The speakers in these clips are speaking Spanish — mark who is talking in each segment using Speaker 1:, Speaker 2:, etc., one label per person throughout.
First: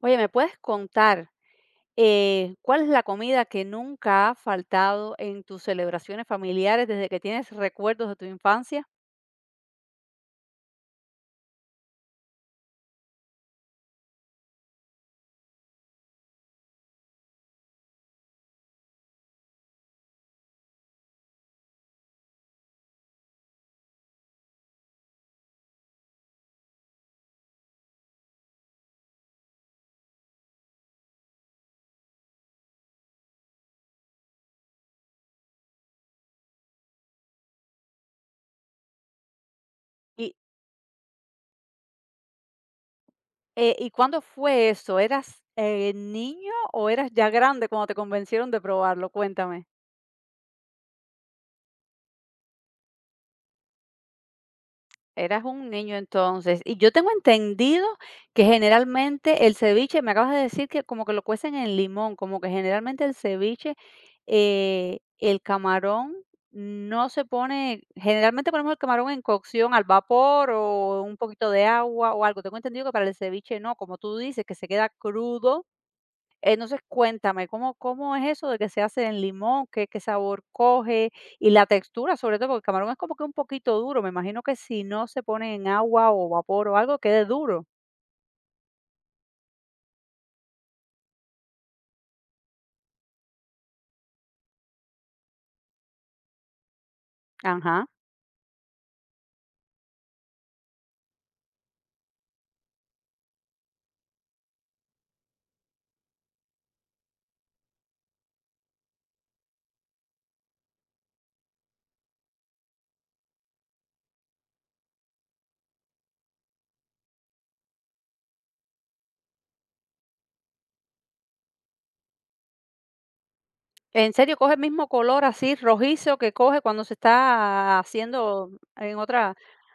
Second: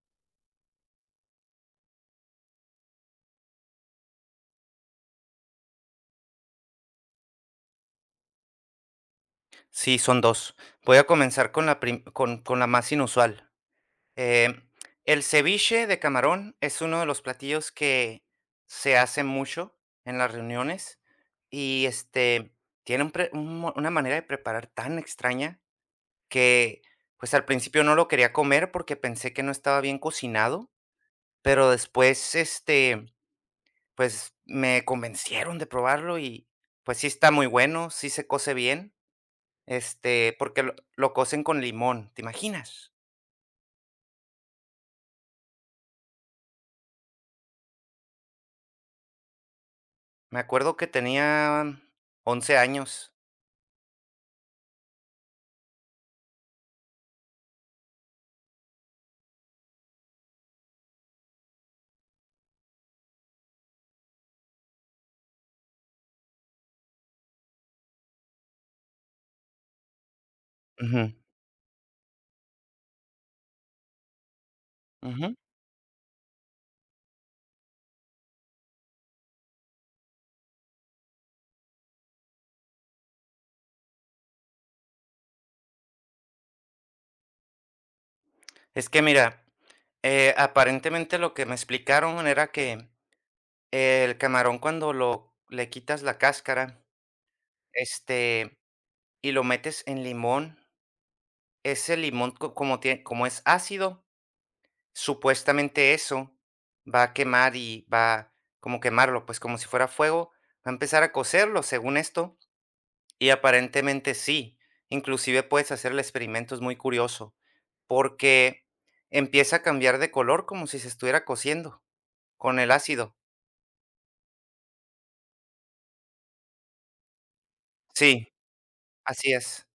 Speaker 1: Oye, ¿me puedes contar, cuál es la comida que nunca ha faltado en tus celebraciones familiares desde que tienes recuerdos de tu infancia?
Speaker 2: Sí, son 2. Voy a comenzar con la más inusual. Em, el ceviche de camarón es uno de los platillos que se hace mucho en las reuniones y, tiene un pre un mo una manera de preparar tan extraña que, pues, al principio no lo quería comer porque pensé que no estaba bien cocinado, pero después, pues, me convencieron de probarlo y, pues, sí está muy bueno, sí se cose bien.
Speaker 1: ¿Y,
Speaker 2: Porque lo cocen con limón, ¿te imaginas?
Speaker 1: y cuándo fue eso? ¿Eras, niño o eras ya grande cuando te convencieron de probarlo? Cuéntame.
Speaker 2: Me acuerdo que tenía 11 años.
Speaker 1: Eras un niño entonces. Y yo tengo entendido que generalmente el ceviche, me acabas de decir que como que lo cuecen en limón, como que generalmente el ceviche, el camarón no se pone, generalmente ponemos el camarón en cocción al vapor o
Speaker 2: Ujú,
Speaker 1: un poquito de agua o algo. Tengo entendido que para el ceviche no, como tú dices, que se queda
Speaker 2: ujú.
Speaker 1: crudo. Entonces, cuéntame, ¿cómo es eso de que se hace en limón? ¿Qué sabor coge? Y la textura, sobre todo, porque el camarón es como que un poquito duro. Me imagino que si no se pone en agua o vapor o algo, quede duro.
Speaker 2: Es que mira, aparentemente lo que me explicaron era que el camarón cuando lo le quitas la cáscara,
Speaker 1: Ajá.
Speaker 2: este, y lo metes en limón, ese limón co como tie como es ácido, supuestamente eso va a quemar y va como quemarlo, pues, como si fuera fuego, va a empezar a cocerlo, según esto. Y aparentemente sí, inclusive puedes hacer el experimento, es muy curioso, porque empieza a cambiar de color como si se estuviera cociendo con el ácido.
Speaker 1: ¿En serio coge el mismo color así rojizo que coge cuando se está
Speaker 2: Sí,
Speaker 1: haciendo en
Speaker 2: así
Speaker 1: otra?
Speaker 2: es.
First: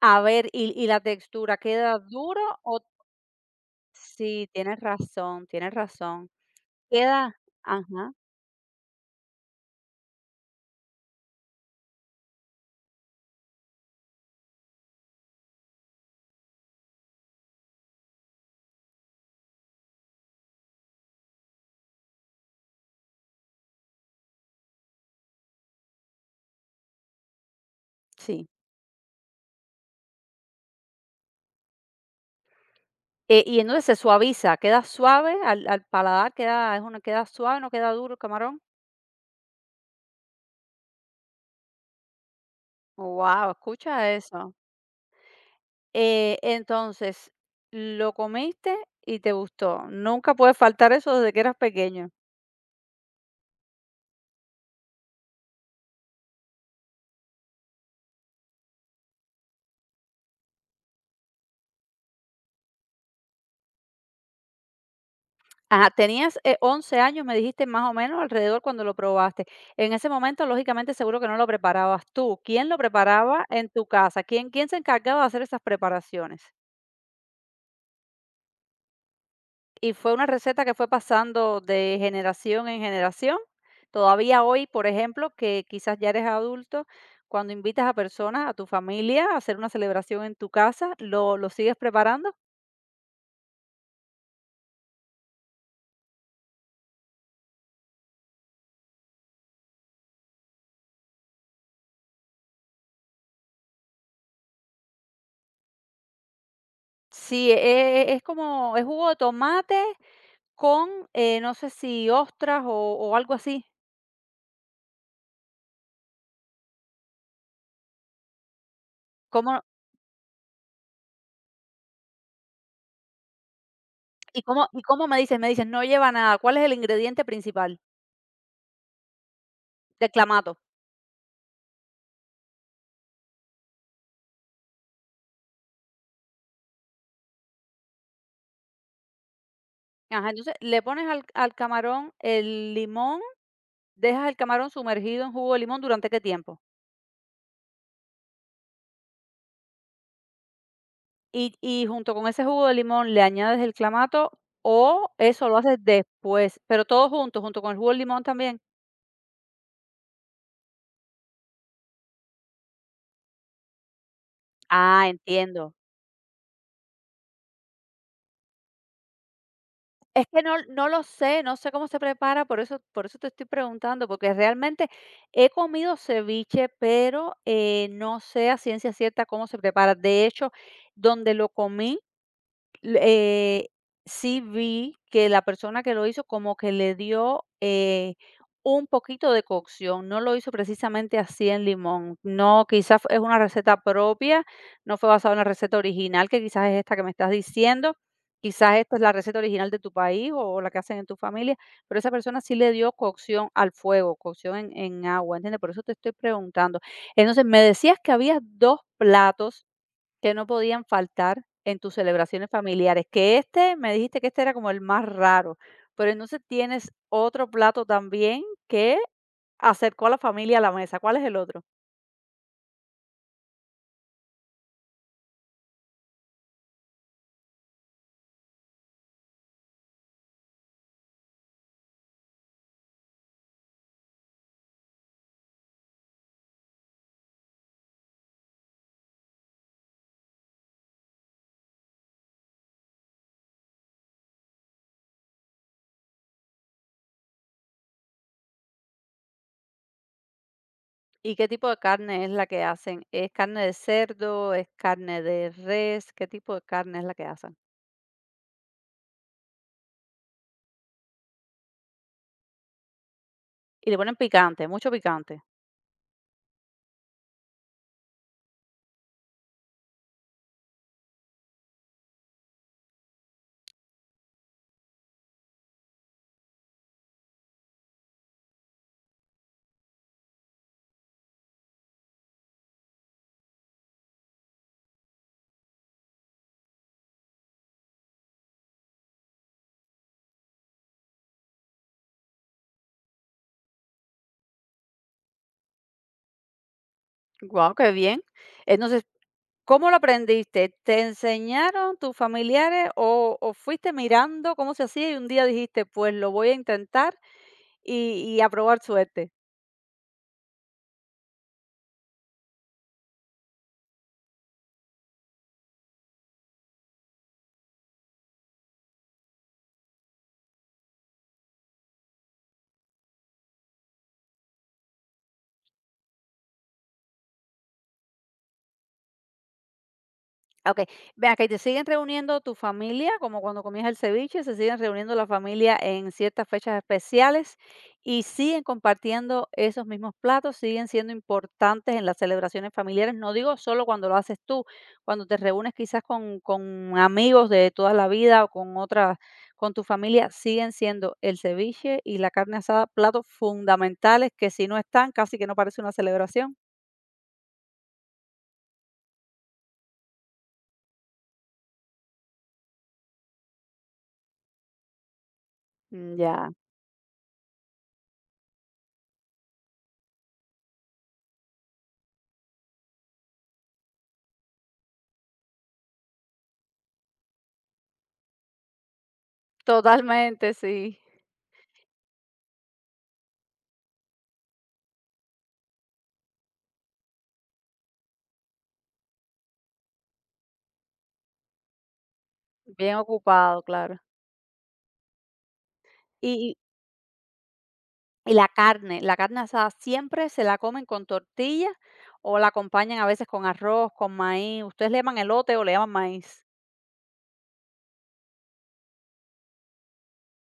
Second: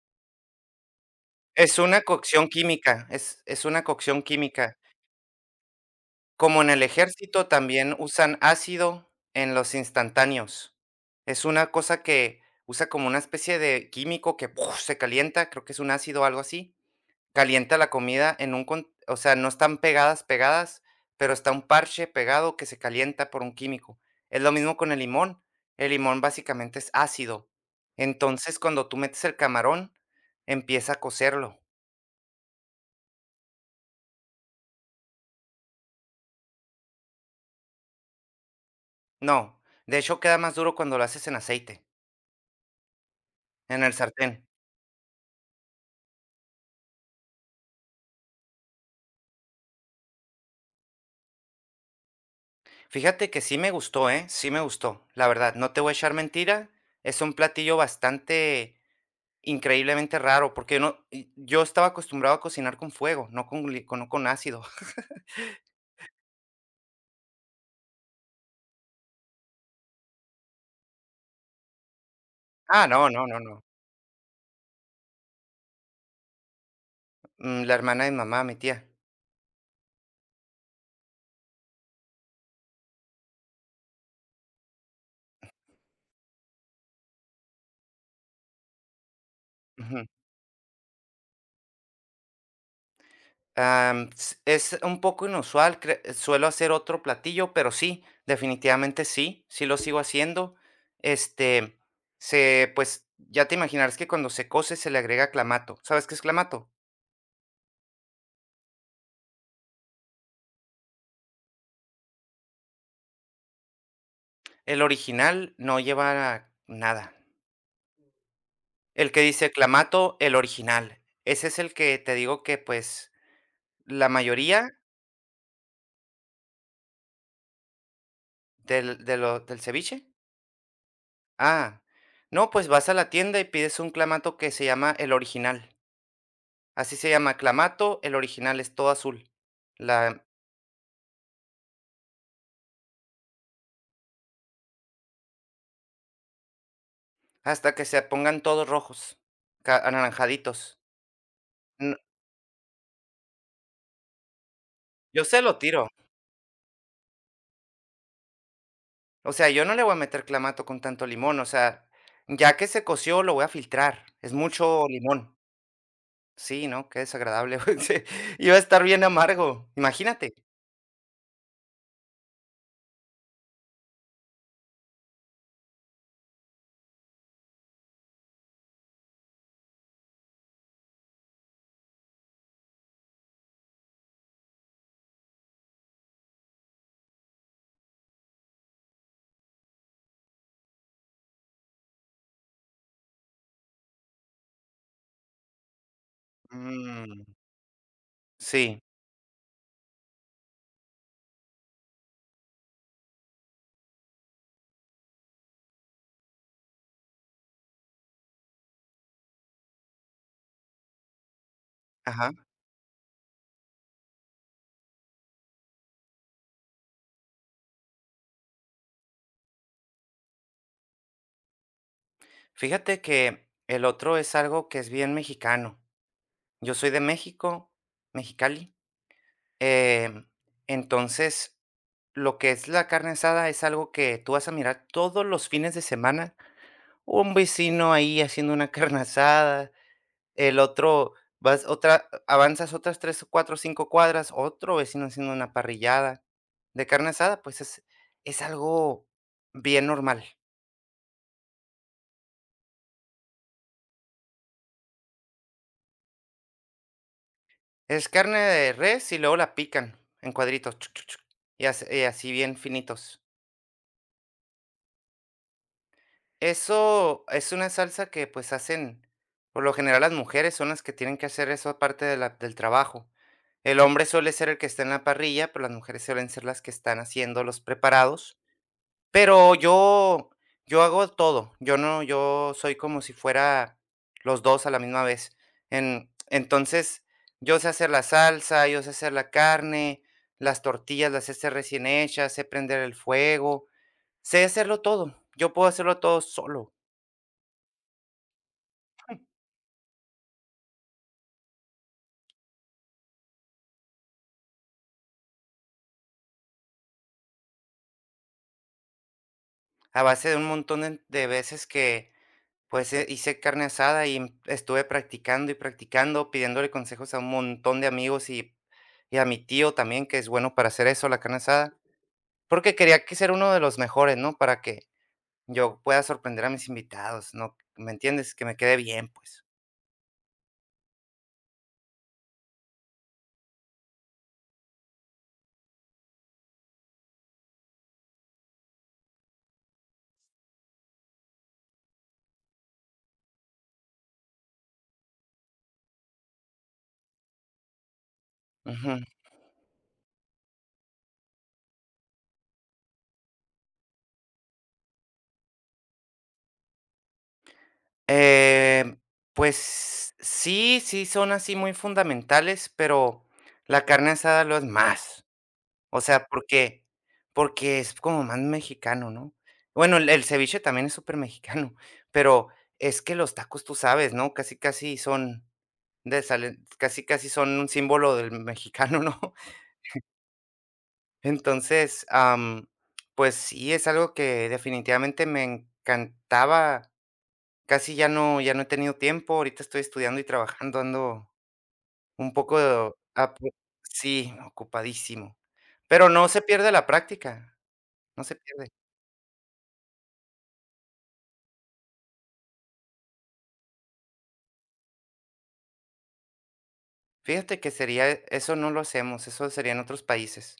Speaker 1: A ver, y la textura,
Speaker 2: Es
Speaker 1: ¿queda
Speaker 2: una
Speaker 1: duro
Speaker 2: cocción
Speaker 1: o?
Speaker 2: química, es una cocción
Speaker 1: Sí,
Speaker 2: química.
Speaker 1: tienes razón, tienes razón.
Speaker 2: Como en el
Speaker 1: Queda,
Speaker 2: ejército también
Speaker 1: ajá,
Speaker 2: usan ácido en los instantáneos. Es una cosa que usa como una especie de químico que ¡puf! Se calienta, creo que es un ácido o algo así. Calienta la comida en un con o sea, no están pegadas, pegadas, pero está un parche pegado que se calienta por un químico. Es lo mismo con el limón. El limón básicamente es ácido.
Speaker 1: sí.
Speaker 2: Entonces, cuando tú metes el camarón, empieza a cocerlo.
Speaker 1: Y entonces se suaviza, queda suave al paladar, queda es una queda suave, no queda duro el camarón.
Speaker 2: No, de hecho queda más duro cuando lo haces en aceite,
Speaker 1: Guau,
Speaker 2: en el
Speaker 1: escucha
Speaker 2: sartén.
Speaker 1: eso. Entonces, lo comiste y te gustó. Nunca puede faltar eso desde que eras pequeño.
Speaker 2: Fíjate que sí me gustó, ¿eh? Sí me gustó, la verdad, no te voy a echar mentira. Es un platillo bastante increíblemente raro, porque no y yo estaba acostumbrado a cocinar con fuego, no con ácido.
Speaker 1: Ajá, tenías, 11 años, me dijiste más o menos alrededor cuando lo probaste. En ese momento, lógicamente, seguro que no lo preparabas tú. ¿Quién lo
Speaker 2: Ah, no, no, no,
Speaker 1: preparaba
Speaker 2: no.
Speaker 1: en tu casa? ¿Quién se encargaba de hacer esas preparaciones?
Speaker 2: La hermana de mi mamá, mi tía.
Speaker 1: Y fue una receta que fue pasando de generación en generación. Todavía hoy, por ejemplo, que quizás ya eres adulto, cuando invitas a personas, a tu familia, a hacer una
Speaker 2: Ujú.
Speaker 1: celebración en tu casa, ¿lo sigues preparando?
Speaker 2: Am, s es un poco inusual, cre suelo hacer otro platillo, pero sí, definitivamente sí, sí lo sigo haciendo. Este, se pues, ya te imaginarás que cuando se cose se le agrega clamato, ¿sabes qué es clamato?
Speaker 1: Sí, es como, es jugo de tomate con, no sé si ostras o algo así.
Speaker 2: El original no lleva nada. El que dice
Speaker 1: ¿Cómo,
Speaker 2: clamato, el original. Ese es el que te digo que, pues ¿la mayoría
Speaker 1: ¿Y cómo me dices? Me dices, no lleva nada. ¿Cuál es el ingrediente principal?
Speaker 2: del de lo del ceviche?
Speaker 1: Del clamato.
Speaker 2: Ah, no, pues vas a la tienda y pides un clamato que se llama El Original. Así se llama, clamato, El Original, es todo azul. La
Speaker 1: Ajá, entonces le pones al, al camarón el limón. Dejas el camarón sumergido en jugo de limón, ¿durante qué tiempo?
Speaker 2: hasta que se pongan todos rojos, ca anaranjaditos.
Speaker 1: Y
Speaker 2: N
Speaker 1: junto con ese jugo de limón, ¿le añades el clamato o
Speaker 2: yo se
Speaker 1: eso lo
Speaker 2: lo
Speaker 1: haces
Speaker 2: tiro.
Speaker 1: después? Pero todo junto, junto con el jugo de limón también.
Speaker 2: O sea, yo no le voy a meter clamato con tanto limón, o sea, ya que se coció, lo voy a filtrar. Es mucho
Speaker 1: Ah,
Speaker 2: limón.
Speaker 1: entiendo.
Speaker 2: Sí, no, qué desagradable, güey, sí. Iba a estar bien amargo,
Speaker 1: Es
Speaker 2: imagínate.
Speaker 1: que no no lo sé, no sé cómo se prepara, por eso te estoy preguntando, porque realmente he comido ceviche, pero, no sé a ciencia cierta cómo se prepara. De hecho, donde lo comí L sí vi que la persona que lo hizo como que le dio, un poquito de cocción, no lo hizo precisamente así en limón. No, quizás es una receta propia, no fue basado en la receta original, que quizás es esta que me
Speaker 2: Mm,
Speaker 1: estás diciendo, quizás
Speaker 2: sí,
Speaker 1: esta es la receta original de tu país o la que hacen en tu familia, pero esa persona sí le dio cocción al fuego, cocción en agua, ¿entiendes? Por eso te estoy preguntando. Entonces, me decías que había 2 platos que no podían faltar en tus
Speaker 2: ajá.
Speaker 1: celebraciones familiares, que este, me dijiste que este era como el más raro, pero entonces tienes otro plato también que acercó a la familia a la mesa, ¿cuál es el otro?
Speaker 2: Fíjate que el otro es algo que es bien mexicano. Yo soy de México, Mexicali. em, entonces, lo que es la carne asada es algo que tú vas a mirar todos los fines de semana. Un vecino ahí haciendo una carne asada, el otro, avanzas otras 3 o 4 o 5 cuadras, otro vecino haciendo una parrillada de carne asada, pues es algo bien normal.
Speaker 1: ¿Y qué tipo de carne es la que hacen? ¿Es carne de cerdo? ¿Es carne de res? ¿Qué tipo de carne es la que hacen?
Speaker 2: Es carne de res y luego la pican en cuadritos, chuc, chuc, chuc, y así bien finitos.
Speaker 1: Y le ponen picante, mucho picante.
Speaker 2: Eso es una salsa que pues hacen, por lo general las mujeres son las que tienen que hacer eso aparte de del trabajo. El hombre suele ser el que está en la parrilla, pero las mujeres suelen ser las que están haciendo los preparados. Pero yo hago todo. Yo soy como si fuera los 2 a la misma vez. En entonces, yo sé hacer la salsa, yo sé hacer la carne, las tortillas las sé hacer recién hechas, sé prender el fuego, sé hacerlo todo. Yo puedo hacerlo todo solo,
Speaker 1: Guau, qué bien. Entonces, ¿cómo lo aprendiste? ¿Te enseñaron tus familiares o fuiste mirando cómo se hacía y un día dijiste, pues lo voy a intentar y a probar suerte?
Speaker 2: a base de un montón de veces que, pues, hice carne asada y estuve practicando y practicando, pidiéndole consejos a un montón de amigos y a mi tío también, que es bueno para hacer eso, la carne asada. Porque quería que ser uno de los mejores, ¿no? Para que yo pueda sorprender a mis invitados, ¿no? ¿Me entiendes? Que me quede bien, pues.
Speaker 1: Ah, okey. Ven te siguen reuniendo tu familia, como cuando comías el ceviche, ¿se siguen reuniendo la familia en ciertas fechas especiales y siguen compartiendo esos mismos platos, siguen siendo importantes en las celebraciones familiares? No digo solo cuando lo haces tú, cuando te reúnes quizás con amigos de toda la vida o con
Speaker 2: Ujú.
Speaker 1: otras, con tu familia, siguen siendo el ceviche y la carne asada platos fundamentales que si no están, casi que no parece una celebración.
Speaker 2: Em, pues sí, sí son así muy fundamentales, pero la carne asada lo es más. O
Speaker 1: Mm,
Speaker 2: sea,
Speaker 1: ya.
Speaker 2: porque es como más mexicano, ¿no? Bueno, el ceviche también es súper mexicano, pero es que los tacos, tú sabes, ¿no? Casi, casi son de salen casi, casi son un símbolo del mexicano, ¿no?
Speaker 1: Totalmente, sí.
Speaker 2: Entonces, pues sí, es algo que definitivamente me encantaba. Casi ya no he tenido tiempo. Ahorita estoy estudiando y trabajando, ando un poco
Speaker 1: Bien
Speaker 2: apu
Speaker 1: ocupado, claro.
Speaker 2: sí, ocupadísimo. Pero no
Speaker 1: Y
Speaker 2: se
Speaker 1: y
Speaker 2: pierde la práctica, no se pierde.
Speaker 1: la carne asada, ¿siempre se la comen con tortilla o la acompañan a veces con arroz, con maíz? ¿Ustedes le llaman elote o le llaman maíz?
Speaker 2: Fíjate que sería eso no lo hacemos, eso sería en otros países.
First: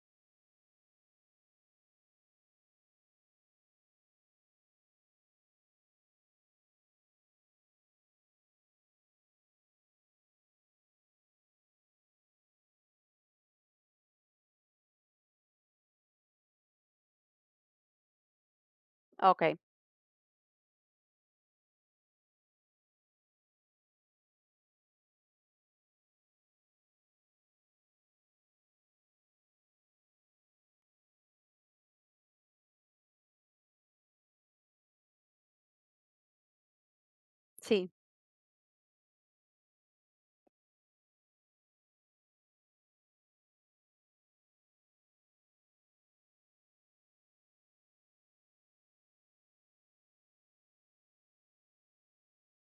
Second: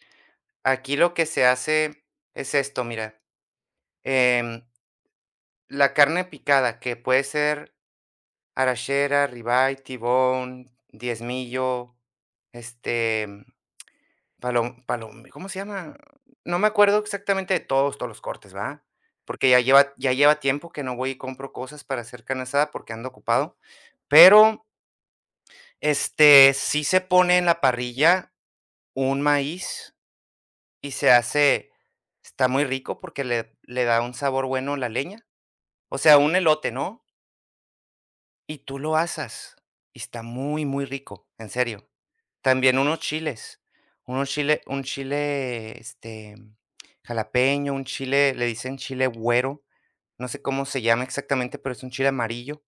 Speaker 2: Aquí lo que se hace es esto, mira, em, la carne picada, que puede ser Arachera, ribeye, tibón, diezmillo, este, palom palom ¿cómo se llama? No me acuerdo exactamente de todos los cortes, ¿va? Porque
Speaker 1: Okey,
Speaker 2: ya lleva tiempo que no voy y compro cosas para hacer carne asada porque ando ocupado, pero, sí se pone en la parrilla un maíz y se hace. Está muy rico porque le da un sabor bueno a la leña, o sea, un elote, ¿no?
Speaker 1: sí.
Speaker 2: Y tú lo asas y está muy, muy rico, en serio. También unos chiles, unos chile un chile, jalapeño, un chile, le dicen chile güero, no sé cómo se llama exactamente, pero es un chile amarillo,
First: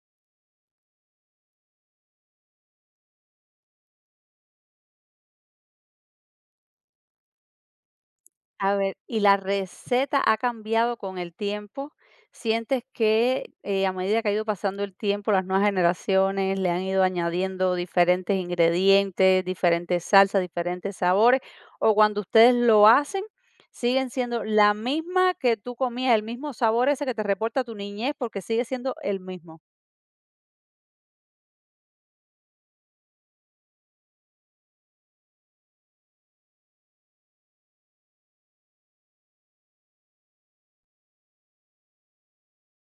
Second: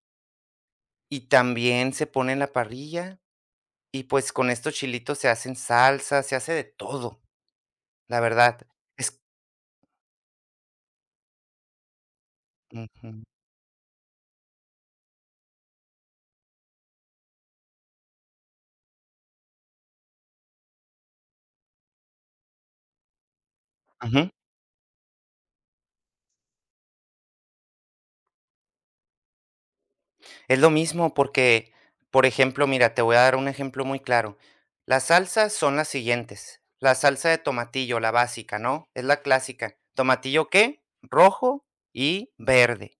Speaker 2: y también se pone en la parrilla, y, pues, con estos chilitos se hacen salsas, se hace de todo, la verdad.
Speaker 1: A ver, ¿y
Speaker 2: Es
Speaker 1: la receta ha cambiado con el tiempo? ¿Sientes
Speaker 2: ujú,
Speaker 1: que a medida que ha ido pasando el tiempo, las nuevas generaciones le han ido añadiendo diferentes ingredientes, diferentes salsas, diferentes sabores? ¿O cuando ustedes lo hacen, siguen
Speaker 2: ujú.
Speaker 1: siendo la misma que tú comías, el mismo sabor ese que te reporta tu niñez, porque sigue siendo el mismo?
Speaker 2: Es lo mismo porque, por ejemplo, mira, te voy a dar un ejemplo muy claro. Las salsas son las siguientes. La salsa de tomatillo, la básica, ¿no? Es la clásica. ¿Tomatillo qué? Rojo y verde.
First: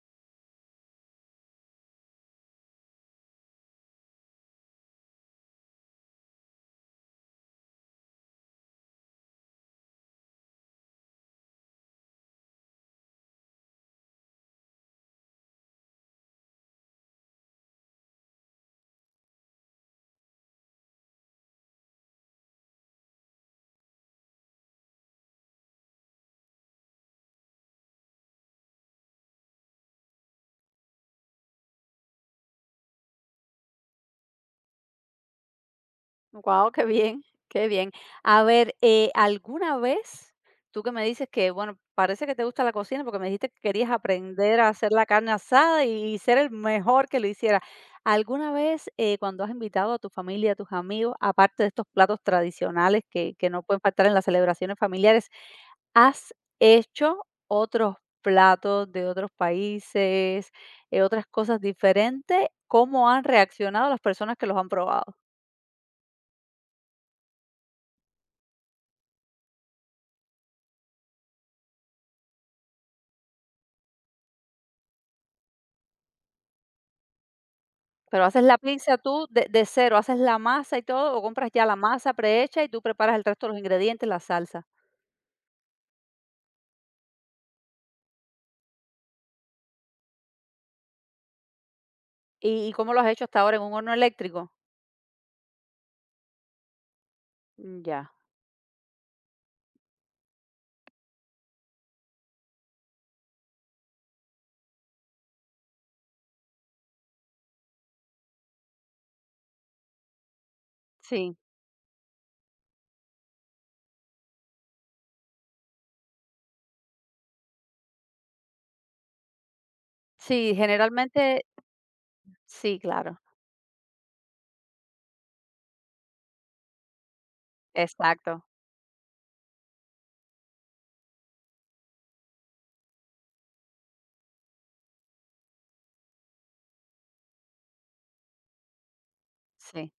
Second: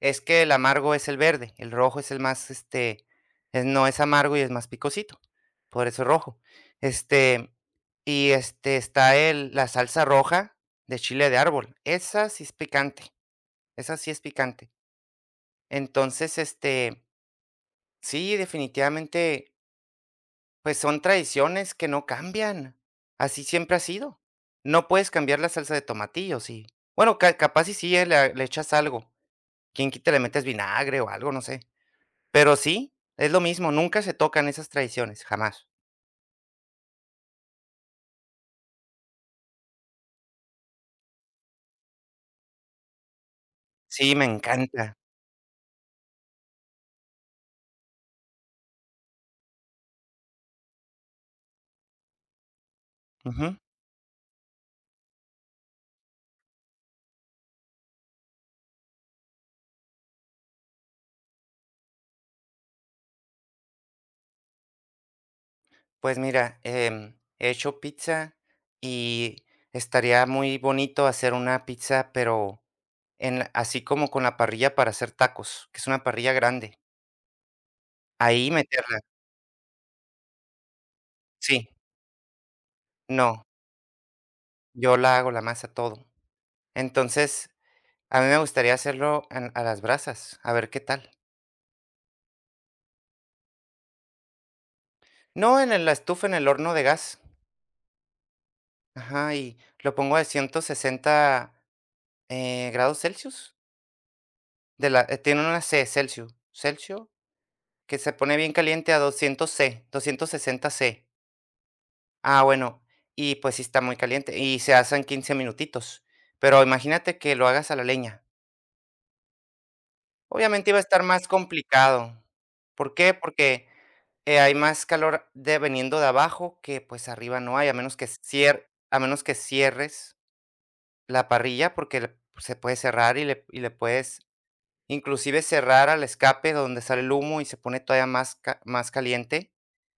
Speaker 2: Es que el amargo es el verde, el rojo es el más, no es amargo y es más picosito. Por eso es rojo. Este, y este está la salsa roja de chile de árbol. Esa sí es picante. Esa sí es picante. Entonces, sí, definitivamente, pues son tradiciones que no cambian. Así siempre ha sido. No puedes cambiar la salsa de tomatillo, sí. Bueno, capaz y sí, le echas algo. Quien quita le metes vinagre o algo, no sé. Pero sí, es lo mismo. Nunca se tocan esas tradiciones, jamás.
Speaker 1: Guau, qué bien, qué bien. A ver, ¿alguna vez tú que me dices que, bueno, parece que te gusta la cocina porque me dijiste que querías
Speaker 2: Sí, me
Speaker 1: aprender a hacer
Speaker 2: encanta.
Speaker 1: la carne asada y ser el mejor que lo hiciera? ¿Alguna vez cuando has invitado a tu familia, a tus amigos, aparte de estos platos tradicionales que
Speaker 2: Ujú.
Speaker 1: no pueden faltar en las celebraciones familiares, has hecho otros platos de otros países, otras cosas diferentes? ¿Cómo han reaccionado las personas que los han probado?
Speaker 2: Pues mira, he hecho pizza y estaría muy bonito hacer una pizza, pero así como con la parrilla para hacer tacos, que es una parrilla grande.
Speaker 1: Pero, ¿haces
Speaker 2: Ahí
Speaker 1: la pizza
Speaker 2: meterla.
Speaker 1: tú de cero, haces la masa y todo, o compras ya
Speaker 2: Sí,
Speaker 1: la masa prehecha y tú preparas el
Speaker 2: no,
Speaker 1: resto de los ingredientes, la salsa?
Speaker 2: yo la hago la masa, todo. Entonces, a mí me gustaría hacerlo en a las brasas, a ver qué tal.
Speaker 1: ¿Y cómo lo has hecho hasta ahora, en un horno eléctrico?
Speaker 2: No, en el la estufa, en el horno de gas.
Speaker 1: Mm, ya.
Speaker 2: Ajá, y lo pongo a 160, grados Celsius. De la tiene una C, Celsius que se pone bien caliente a 260 °C.
Speaker 1: Sí,
Speaker 2: Ah, bueno, y pues sí está muy caliente, y se hacen 15 minutitos. Pero imagínate que lo hagas a la leña.
Speaker 1: sí,
Speaker 2: Obviamente iba a estar más
Speaker 1: generalmente
Speaker 2: complicado.
Speaker 1: sí,
Speaker 2: ¿Por qué?
Speaker 1: claro.
Speaker 2: Porque, hay más calor de viniendo de abajo que, pues, arriba no hay, a menos que
Speaker 1: Exacto,
Speaker 2: cierres la parrilla, porque le pues, se puede cerrar y le puedes inclusive cerrar al escape donde sale el humo y se pone todavía más caliente.
Speaker 1: sí.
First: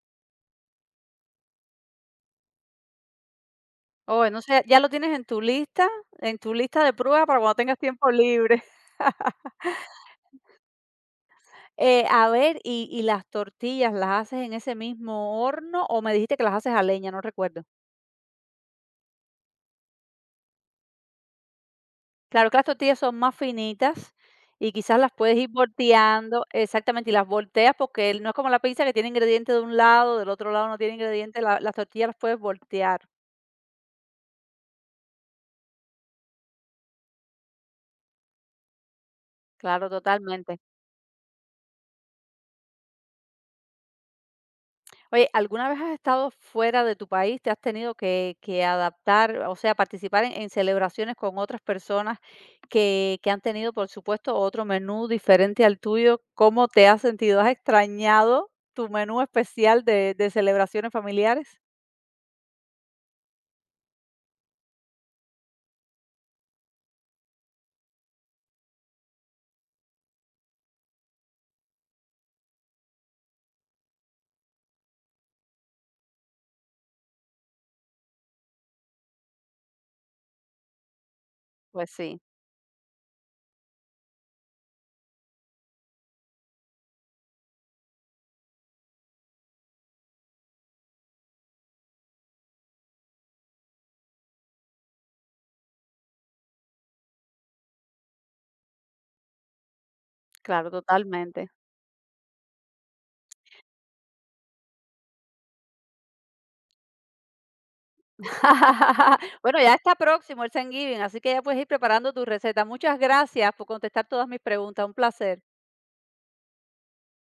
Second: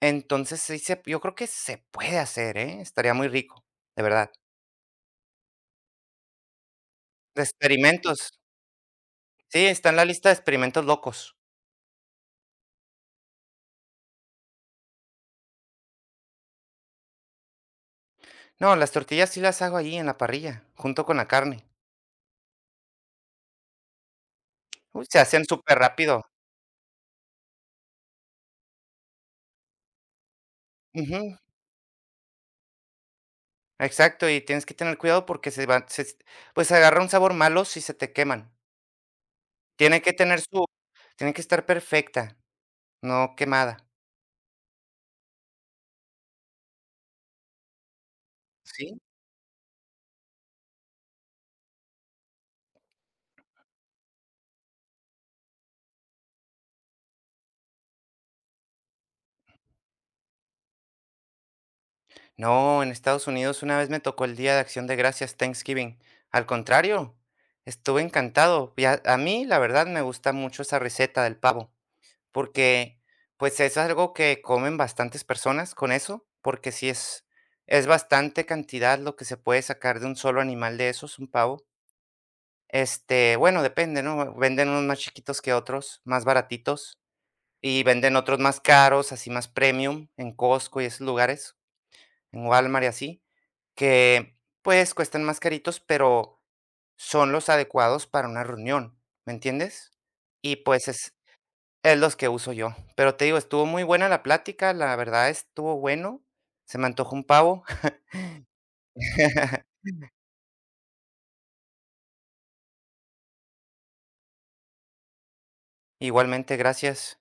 Speaker 2: Entonces, sí se yo creo que se puede hacer, ¿eh? Estaría muy rico, de
Speaker 1: Oh,
Speaker 2: verdad.
Speaker 1: entonces, ya lo tienes en tu lista, en tu lista de pruebas para
Speaker 2: De
Speaker 1: cuando tengas tiempo
Speaker 2: experimentos.
Speaker 1: libre.
Speaker 2: Sí, está en la lista de experimentos locos.
Speaker 1: A ver, ¿y las tortillas las haces en ese mismo horno, o me dijiste que las haces a leña? No recuerdo.
Speaker 2: No, las tortillas sí las hago ahí en la parrilla, junto con la carne.
Speaker 1: Claro que las tortillas son más finitas y quizás
Speaker 2: Uy,
Speaker 1: las
Speaker 2: se
Speaker 1: puedes
Speaker 2: hacen
Speaker 1: ir
Speaker 2: súper rápido,
Speaker 1: volteando exactamente, y las volteas porque no es como la pizza que tiene ingredientes de un lado, del otro lado no tiene
Speaker 2: ujú,
Speaker 1: ingredientes, la las tortillas las puedes voltear.
Speaker 2: exacto, y tienes que tener cuidado porque se van se pues, agarra un sabor malo si se te queman.
Speaker 1: Claro,
Speaker 2: Tiene que tener
Speaker 1: totalmente.
Speaker 2: su tiene que estar perfecta, no quemada,
Speaker 1: Oye, ¿alguna vez has estado fuera de tu país? ¿Te has tenido que
Speaker 2: ¿sí?
Speaker 1: adaptar, o sea, participar en celebraciones con otras personas que han tenido, por supuesto, otro menú diferente al tuyo? ¿Cómo te has sentido? ¿Has extrañado tu menú especial de celebraciones familiares?
Speaker 2: No, en Estados Unidos una vez me tocó el Día de Acción de Gracias, Thanksgiving. Al contrario, estuve encantado. Y a mí, la verdad, me gusta mucho esa receta del pavo. Porque, pues, es algo que comen bastantes personas con eso, porque sí es bastante cantidad lo que se puede sacar de un solo animal de esos, un pavo.
Speaker 1: Pues sí.
Speaker 2: Bueno, depende, ¿no? Venden unos más chiquitos que otros, más baratitos, y venden otros más caros, así más premium, en Costco y esos lugares, en Walmart y así, que, pues, cuestan más caritos, pero son los adecuados para una reunión, ¿me entiendes? Y,
Speaker 1: Claro,
Speaker 2: pues, es
Speaker 1: totalmente.
Speaker 2: los que uso yo. Pero te digo, estuvo muy buena la plática, la verdad estuvo bueno. Se me antojó un pavo.
Speaker 1: Bueno, ya está próximo el Thanksgiving, así que ya puedes ir preparando tu receta. Muchas gracias por contestar todas mis preguntas, un placer.
Speaker 2: Igualmente, gracias.